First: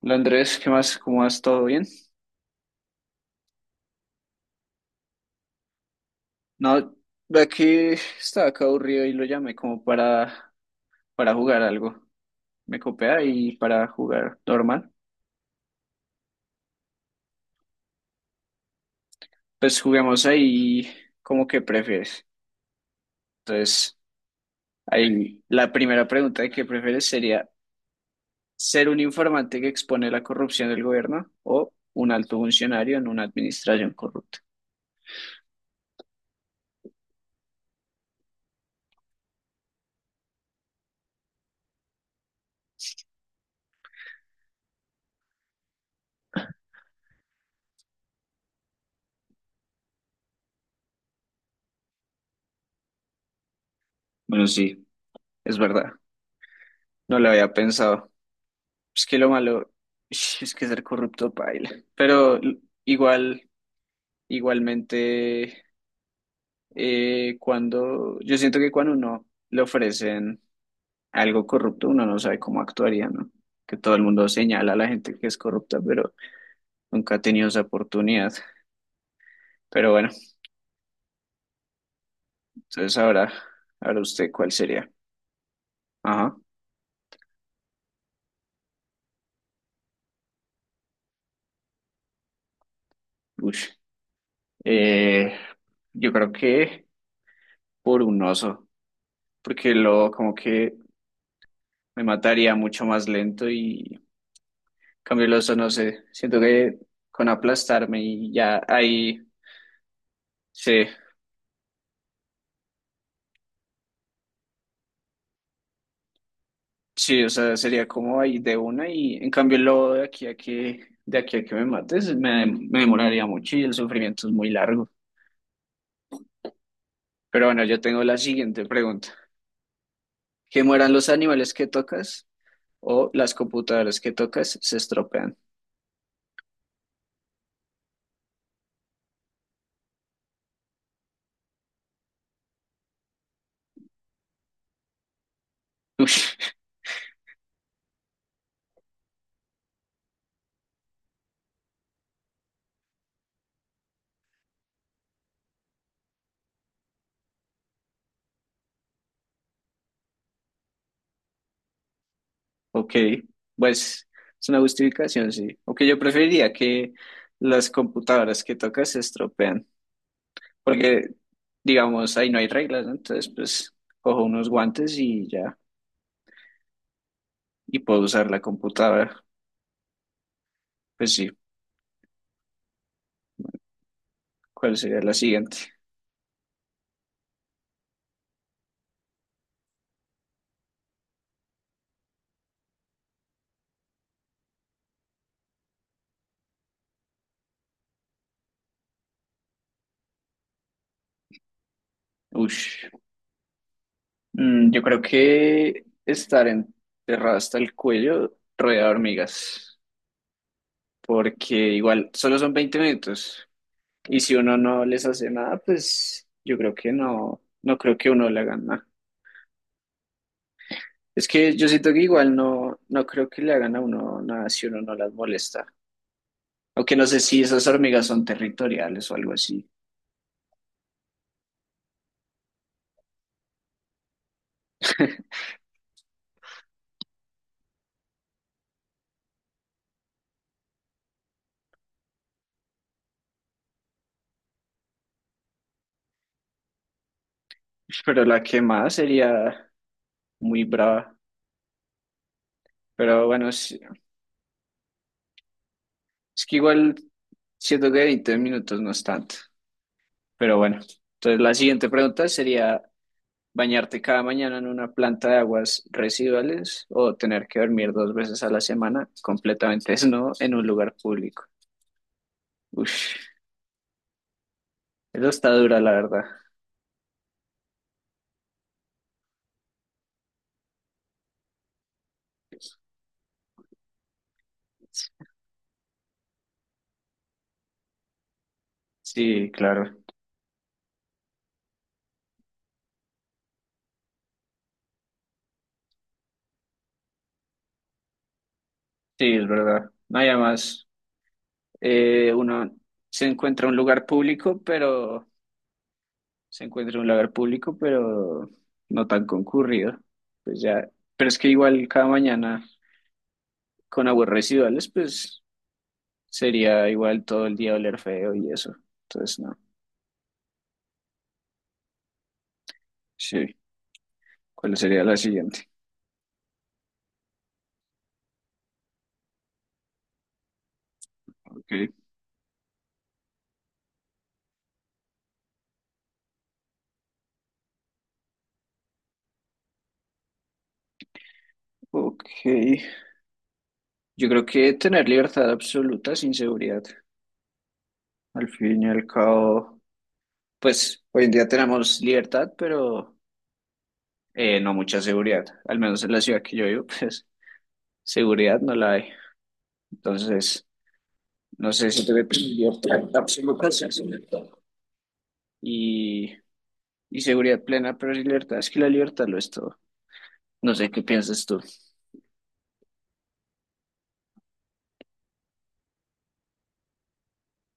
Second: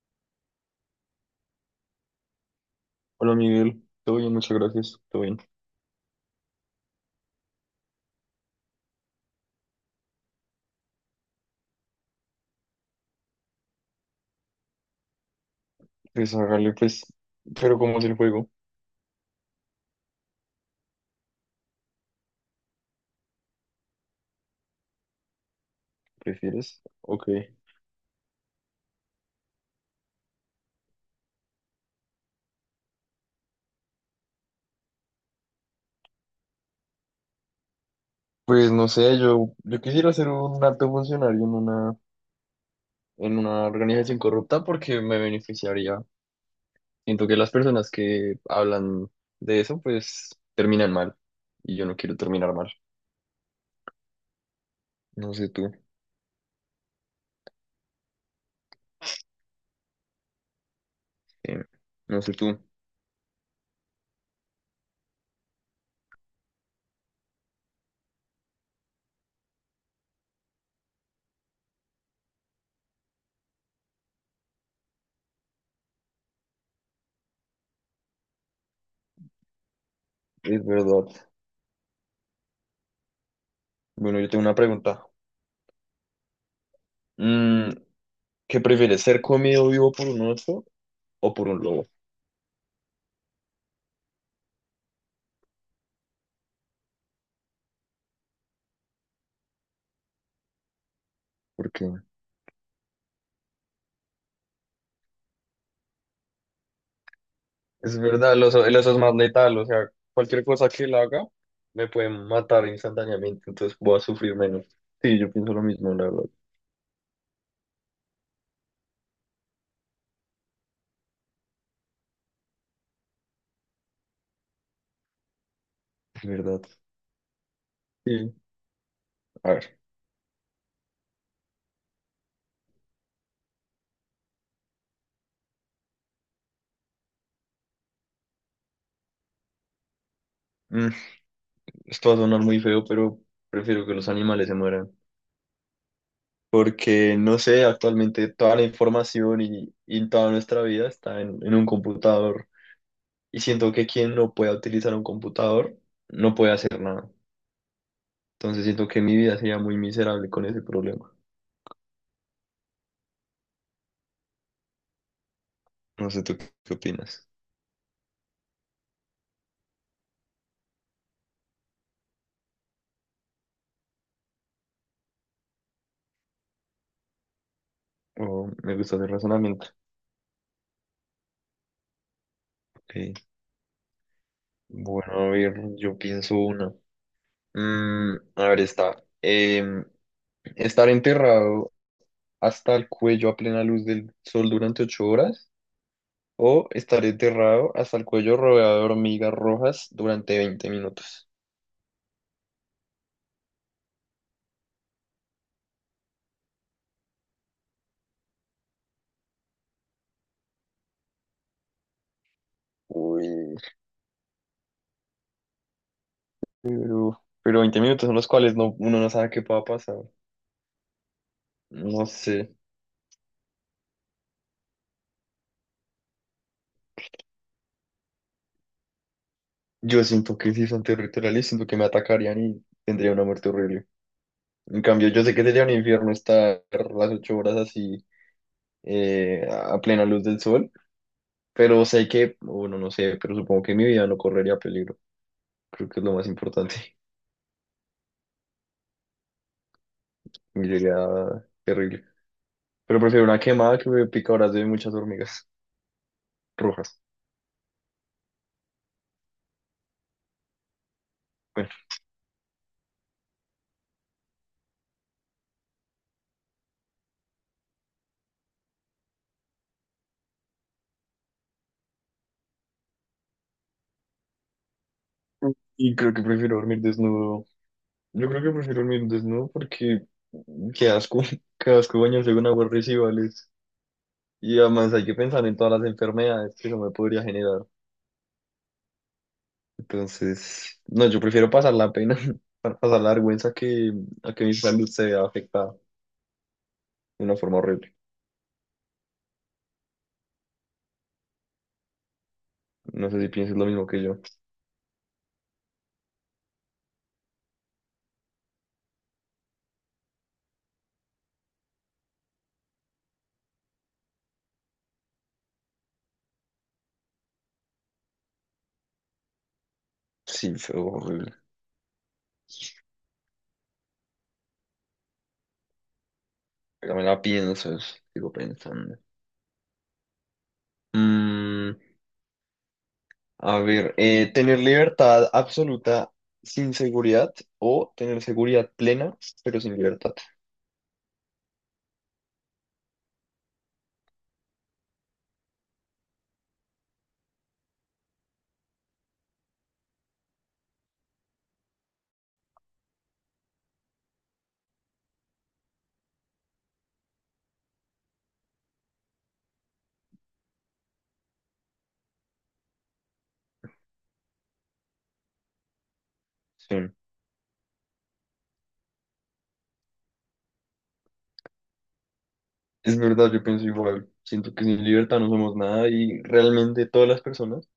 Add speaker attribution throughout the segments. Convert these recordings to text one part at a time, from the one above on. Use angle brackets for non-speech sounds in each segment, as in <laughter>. Speaker 1: Hola Andrés, ¿qué más? ¿Cómo vas? ¿Todo bien?
Speaker 2: Hola Miguel, todo bien, muchas gracias, todo bien.
Speaker 1: No, de aquí estaba acá aburrido y lo llamé como para jugar algo. Me copia y para jugar normal.
Speaker 2: Pues hágale, pues, pero ¿cómo es el juego?
Speaker 1: Pues juguemos ahí como que prefieres. Entonces, ahí la primera pregunta de qué
Speaker 2: ¿Prefieres?
Speaker 1: prefieres
Speaker 2: Ok.
Speaker 1: sería ser un informante que expone la corrupción del gobierno o un alto funcionario en una administración corrupta.
Speaker 2: Pues no sé, yo quisiera ser un alto funcionario en una organización corrupta porque me beneficiaría. Siento que las personas que hablan de eso, pues, terminan mal. Y yo no quiero terminar mal.
Speaker 1: Bueno, sí,
Speaker 2: No sé
Speaker 1: es
Speaker 2: tú,
Speaker 1: verdad. No lo había pensado. Es que lo malo es que ser corrupto
Speaker 2: eh,
Speaker 1: paila.
Speaker 2: no sé
Speaker 1: Pero
Speaker 2: tú,
Speaker 1: igual, igualmente, cuando yo siento que cuando uno le ofrecen algo corrupto, uno no sabe cómo actuaría, ¿no? Que todo el mundo señala a la gente que es corrupta, pero nunca ha tenido esa oportunidad. Pero bueno,
Speaker 2: es verdad.
Speaker 1: entonces ahora
Speaker 2: Bueno, yo
Speaker 1: usted
Speaker 2: tengo
Speaker 1: cuál
Speaker 2: una
Speaker 1: sería.
Speaker 2: pregunta.
Speaker 1: Ajá.
Speaker 2: Mm, ¿Qué prefieres, ser comido vivo por un oso o por un lobo?
Speaker 1: Ush. Eh, yo creo que por un oso, porque lo como que
Speaker 2: ¿Por qué?
Speaker 1: me mataría mucho más lento y Cambio Loza, no sé. Siento que con
Speaker 2: Es
Speaker 1: aplastarme y
Speaker 2: verdad, el
Speaker 1: ya
Speaker 2: oso, el oso es más
Speaker 1: ahí
Speaker 2: letal, o sea, cualquier cosa que
Speaker 1: sí,
Speaker 2: él haga me puede matar instantáneamente, entonces voy a sufrir menos. Sí, yo pienso lo mismo, la verdad.
Speaker 1: sí, o sea, sería como ahí de una y en cambio lo de aquí a que me mates me demoraría mucho y el sufrimiento es muy largo.
Speaker 2: Es verdad.
Speaker 1: Pero bueno, yo tengo la
Speaker 2: Sí,
Speaker 1: siguiente pregunta.
Speaker 2: a ver.
Speaker 1: ¿Que mueran los animales que tocas o las computadoras que tocas se estropean?
Speaker 2: mm, Esto va a sonar muy feo, pero prefiero que los animales se mueran.
Speaker 1: <laughs>
Speaker 2: Porque, no sé, actualmente toda la información y toda nuestra vida está en un computador. Y siento que quien no pueda utilizar un computador no puede hacer nada. Entonces siento que mi vida sería muy miserable con ese problema.
Speaker 1: Ok, pues es una justificación, sí. Aunque yo
Speaker 2: No sé, ¿tú
Speaker 1: preferiría
Speaker 2: qué
Speaker 1: que
Speaker 2: opinas?
Speaker 1: las computadoras que tocas se estropean, porque digamos ahí no hay reglas, ¿no? Entonces pues cojo unos guantes y ya, y puedo usar la
Speaker 2: Oh, me gusta ese
Speaker 1: computadora.
Speaker 2: razonamiento.
Speaker 1: Pues sí,
Speaker 2: Ok.
Speaker 1: ¿cuál sería
Speaker 2: Bueno,
Speaker 1: la
Speaker 2: a ver,
Speaker 1: siguiente?
Speaker 2: yo pienso una. A ver, estar enterrado hasta el cuello a plena luz del sol durante 8 horas o estar enterrado hasta el cuello rodeado de hormigas rojas durante 20 minutos.
Speaker 1: Ush. Yo creo que estar enterrado hasta el cuello rodeado de hormigas, porque igual solo son 20 minutos
Speaker 2: Uy,
Speaker 1: y si uno no les hace nada, pues yo creo que
Speaker 2: pero,
Speaker 1: no,
Speaker 2: pero
Speaker 1: no
Speaker 2: 20
Speaker 1: creo
Speaker 2: minutos
Speaker 1: que
Speaker 2: en los
Speaker 1: uno le
Speaker 2: cuales
Speaker 1: hagan
Speaker 2: no,
Speaker 1: nada.
Speaker 2: uno no sabe qué pueda pasar.
Speaker 1: Es que yo siento que
Speaker 2: No
Speaker 1: igual
Speaker 2: sé.
Speaker 1: no, no creo que le hagan a uno nada si uno no las molesta. Aunque no sé si esas hormigas son territoriales o algo así.
Speaker 2: Yo siento que si son territoriales, siento que me atacarían y tendría una muerte horrible. En cambio, yo sé que sería un infierno estar las 8 horas así, a plena luz del sol, pero sé que, bueno, no sé, pero supongo que mi vida no correría peligro. Creo que es lo más importante. <laughs>
Speaker 1: Pero la quemada sería
Speaker 2: Y
Speaker 1: muy
Speaker 2: sería
Speaker 1: brava.
Speaker 2: terrible. Pero prefiero
Speaker 1: Pero
Speaker 2: una
Speaker 1: bueno,
Speaker 2: quemada que me picadoras de muchas hormigas
Speaker 1: es que igual
Speaker 2: rojas.
Speaker 1: siento que 20 minutos no es tanto. Pero bueno, entonces la
Speaker 2: Bueno,
Speaker 1: siguiente pregunta sería, ¿bañarte cada mañana en una planta de aguas residuales o tener que dormir dos veces a la semana completamente desnudo en un lugar público? Uf, eso está dura, la
Speaker 2: y creo que
Speaker 1: verdad.
Speaker 2: prefiero dormir desnudo. Yo creo que prefiero dormir desnudo porque qué asco, <laughs> qué asco bañarse con aguas residuales. Y además hay que pensar en todas las enfermedades que eso me podría generar.
Speaker 1: Sí, claro.
Speaker 2: Entonces, no, yo prefiero pasar la pena, <laughs> pasar la vergüenza que a que mi salud se vea afectada de una forma horrible.
Speaker 1: Sí, es verdad. No hay más. Uno
Speaker 2: No sé
Speaker 1: se
Speaker 2: si piensas lo
Speaker 1: encuentra un
Speaker 2: mismo que
Speaker 1: lugar
Speaker 2: yo.
Speaker 1: público, pero se encuentra un lugar público, pero no tan concurrido. Pues ya, pero es que igual cada mañana con aguas residuales, pues sería igual todo el día oler feo y eso. Entonces, no.
Speaker 2: Sí, fue horrible.
Speaker 1: Sí. ¿Cuál sería la siguiente?
Speaker 2: Ya me la pienso, sigo pensando. Mm,
Speaker 1: Ok.
Speaker 2: a ver, tener libertad absoluta sin seguridad o tener seguridad plena pero sin libertad.
Speaker 1: Ok. Yo creo que tener libertad absoluta sin seguridad. Al fin y al cabo, pues hoy en día tenemos libertad, pero no mucha seguridad. Al menos en la ciudad que yo vivo, <laughs> pues seguridad no la hay. Entonces, no sé si tuve libertad absoluta. Sí, sí, libertad. Y,
Speaker 2: Sí,
Speaker 1: y seguridad plena, pero libertad, es que la libertad lo es todo. No sé qué piensas tú.
Speaker 2: es verdad, yo pienso igual. Siento que sin libertad no somos nada y realmente todas las personas.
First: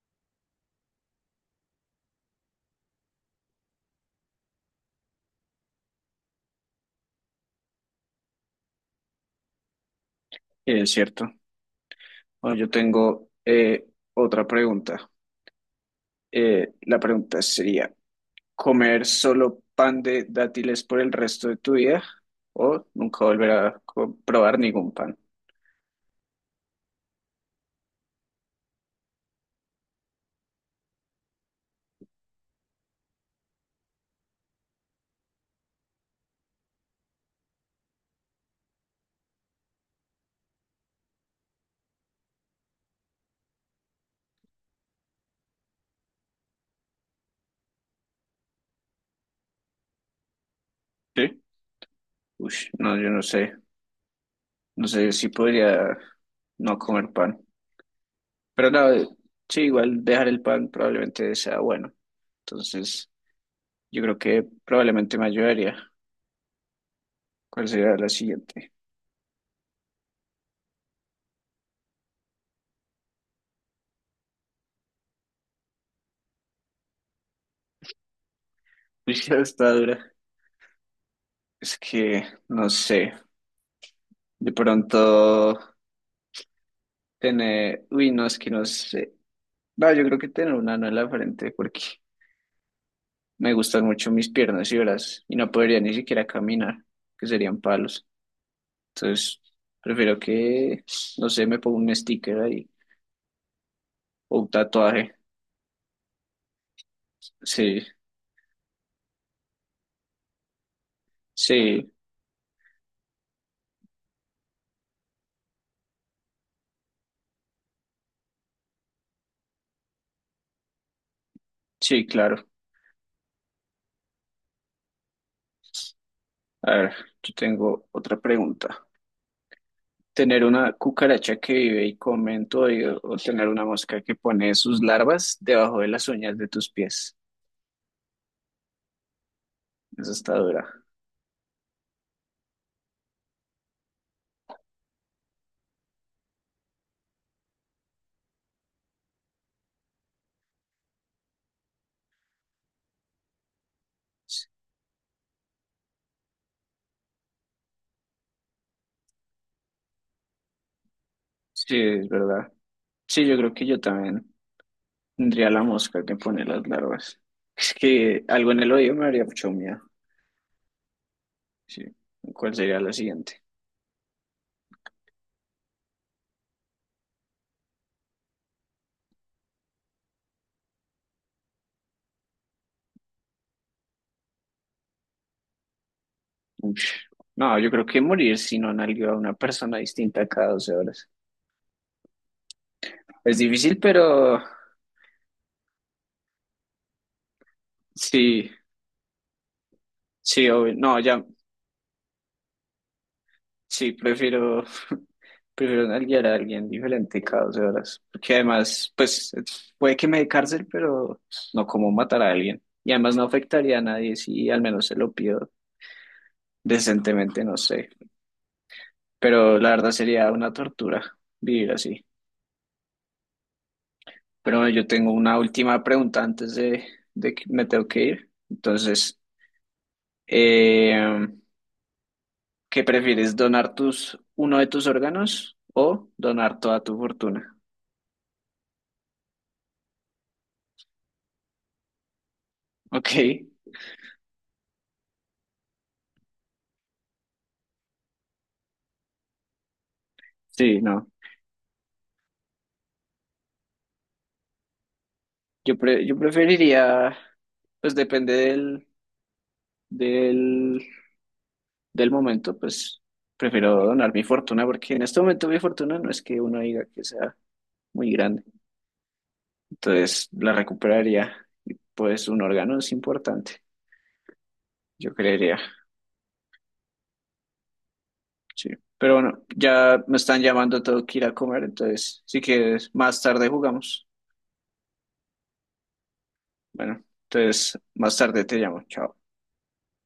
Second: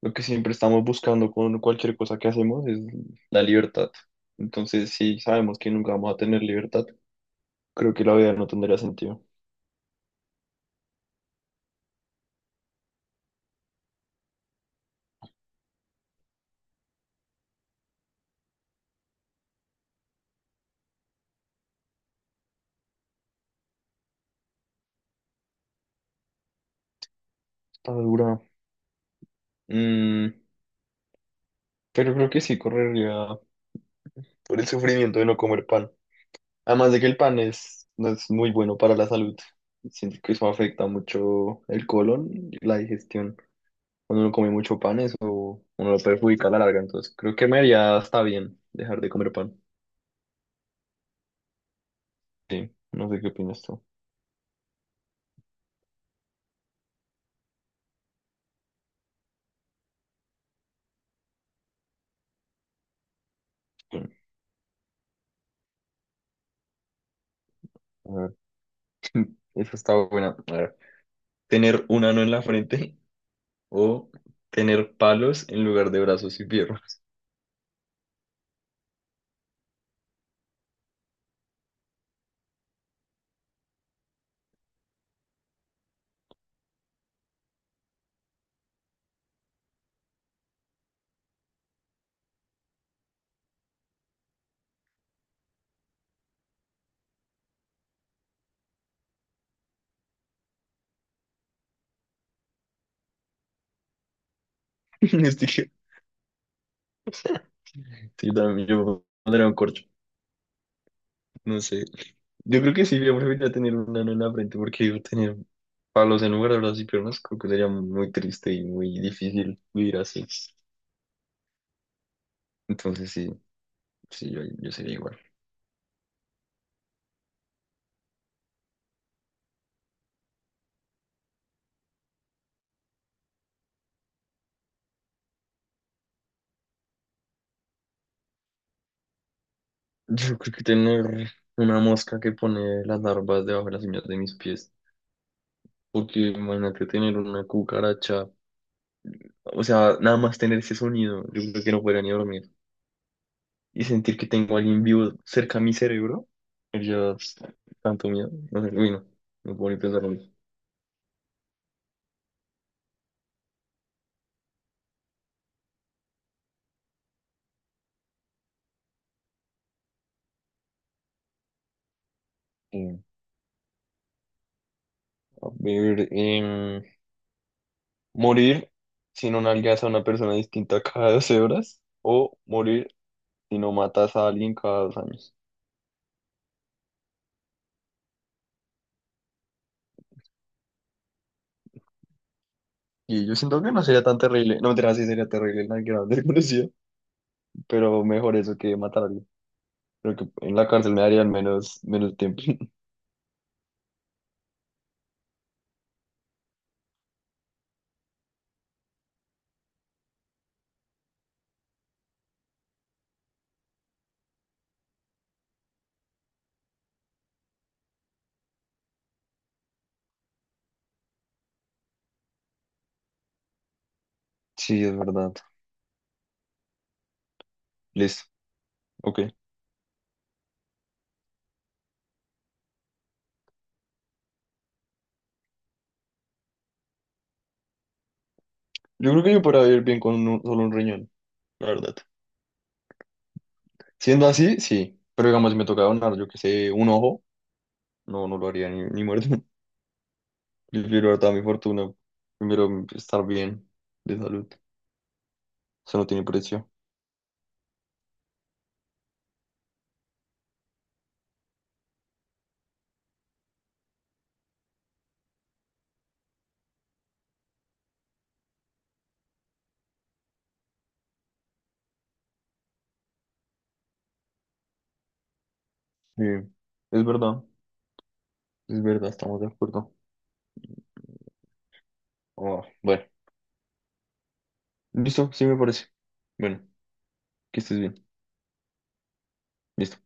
Speaker 2: Lo que siempre estamos buscando con cualquier cosa que hacemos es la libertad. Entonces, si sabemos que nunca vamos a tener libertad, creo que la vida no tendría sentido.
Speaker 1: Es cierto. Bueno, yo tengo otra pregunta. La pregunta sería, ¿comer solo pan de dátiles por el resto de tu vida o nunca volver a probar ningún pan?
Speaker 2: Está dura. Mm, pero creo que sí correría por el sufrimiento de no comer pan. Además de que el pan es, no es muy bueno para la salud. Siento que eso afecta mucho el colon y la digestión. Cuando uno come mucho pan, eso uno lo perjudica a la larga. Entonces, creo que me haría hasta bien dejar de comer pan.
Speaker 1: ¿Sí? Uy,
Speaker 2: Sí,
Speaker 1: no,
Speaker 2: no
Speaker 1: yo
Speaker 2: sé
Speaker 1: no
Speaker 2: qué
Speaker 1: sé.
Speaker 2: opinas tú.
Speaker 1: No sé si podría no comer pan. Pero no, sí, igual dejar el pan probablemente sea bueno. Entonces, yo creo que probablemente me ayudaría. ¿Cuál sería la siguiente?
Speaker 2: <laughs> Eso está buena. A ver, tener un ano en la frente o tener palos en lugar de brazos y piernas.
Speaker 1: <laughs> Uy, está dura. Es que, no sé, de pronto tener, uy, no, es que no sé. No, yo creo que tener un ano en la frente porque me gustan mucho mis piernas y brazos y no podría ni siquiera caminar, que serían palos. Entonces, prefiero que, no sé, me ponga un sticker ahí o un tatuaje.
Speaker 2: <laughs> Este que-
Speaker 1: Sí,
Speaker 2: Sí, también yo pondría un corcho. No sé.
Speaker 1: sí,
Speaker 2: Yo creo que sí, yo preferiría tener un ano en la frente porque yo tener palos en lugar de brazos y piernas creo que sería muy triste y muy difícil vivir así.
Speaker 1: sí, claro.
Speaker 2: Entonces sí, sí, yo sería igual.
Speaker 1: A ver, yo tengo otra pregunta. Tener una cucaracha que vive y come en tu oído o tener una mosca que pone sus larvas debajo de las uñas de tus pies. Eso está
Speaker 2: Yo creo que
Speaker 1: dura.
Speaker 2: tener una mosca que pone las larvas debajo de las uñas de mis pies. Porque imagínate tener una cucaracha. O sea, nada más tener ese sonido, yo creo que no podría ni dormir. Y sentir que tengo a alguien vivo cerca a mi cerebro, yo tanto miedo. No sé, uy, no, no puedo ni pensarlo.
Speaker 1: Sí, es verdad. Sí, yo creo que yo también tendría la mosca que pone las larvas. Es que algo en el oído me haría mucho miedo. Sí. ¿Cuál sería la
Speaker 2: Eh,
Speaker 1: siguiente?
Speaker 2: a ver, morir si no nalgas a una persona distinta cada 12 horas o morir si no matas a alguien cada 2 años.
Speaker 1: Ush. No, yo creo que morir si no nalgueo a una persona distinta cada 12 horas.
Speaker 2: Y yo
Speaker 1: Es
Speaker 2: siento que
Speaker 1: difícil,
Speaker 2: no sería tan
Speaker 1: pero
Speaker 2: terrible, no mentira, sí sería terrible nalgar a un desconocido, <laughs> pero mejor
Speaker 1: sí,
Speaker 2: eso que matar a alguien. Creo que
Speaker 1: sí,
Speaker 2: en la
Speaker 1: obvio.
Speaker 2: cárcel
Speaker 1: No,
Speaker 2: me
Speaker 1: ya,
Speaker 2: darían menos tiempo. <laughs>
Speaker 1: sí, prefiero. Prefiero guiar a alguien diferente cada 12 horas. Porque además, pues, puede que me dé cárcel, pero no como matar a alguien. Y además no afectaría a nadie si al menos se lo pido decentemente, no sé. Pero la verdad sería una tortura vivir así. Pero bueno,
Speaker 2: Sí,
Speaker 1: yo
Speaker 2: es
Speaker 1: tengo
Speaker 2: verdad.
Speaker 1: una última pregunta antes de que me tengo que
Speaker 2: Listo.
Speaker 1: ir. Entonces,
Speaker 2: Ok.
Speaker 1: eh, ¿qué prefieres? ¿Donar tus, uno de tus órganos o donar toda tu fortuna?
Speaker 2: Yo creo que yo podría vivir bien con solo un riñón, la verdad.
Speaker 1: Ok,
Speaker 2: Siendo así, sí. Pero digamos, si me toca donar, yo que sé, un ojo, no, no lo haría ni muerto. <laughs>
Speaker 1: sí, no.
Speaker 2: Prefiero dar toda mi fortuna. Primero estar bien de salud.
Speaker 1: Yo,
Speaker 2: Eso
Speaker 1: pre-
Speaker 2: no
Speaker 1: yo
Speaker 2: tiene precio.
Speaker 1: preferiría, pues depende del, del momento, pues prefiero donar mi fortuna porque en este momento mi fortuna no es que uno diga que sea muy grande, entonces la recuperaría y pues un órgano es importante, yo creería,
Speaker 2: Sí, es verdad.
Speaker 1: sí.
Speaker 2: Es verdad,
Speaker 1: Pero
Speaker 2: estamos
Speaker 1: bueno,
Speaker 2: de acuerdo.
Speaker 1: ya me están llamando, tengo que ir a comer, entonces si
Speaker 2: Ah,
Speaker 1: quieres,
Speaker 2: bueno,
Speaker 1: más tarde jugamos.
Speaker 2: listo, sí me parece. Bueno,
Speaker 1: Bueno,
Speaker 2: que
Speaker 1: entonces
Speaker 2: estés bien.
Speaker 1: más tarde te llamo, chao.
Speaker 2: Listo.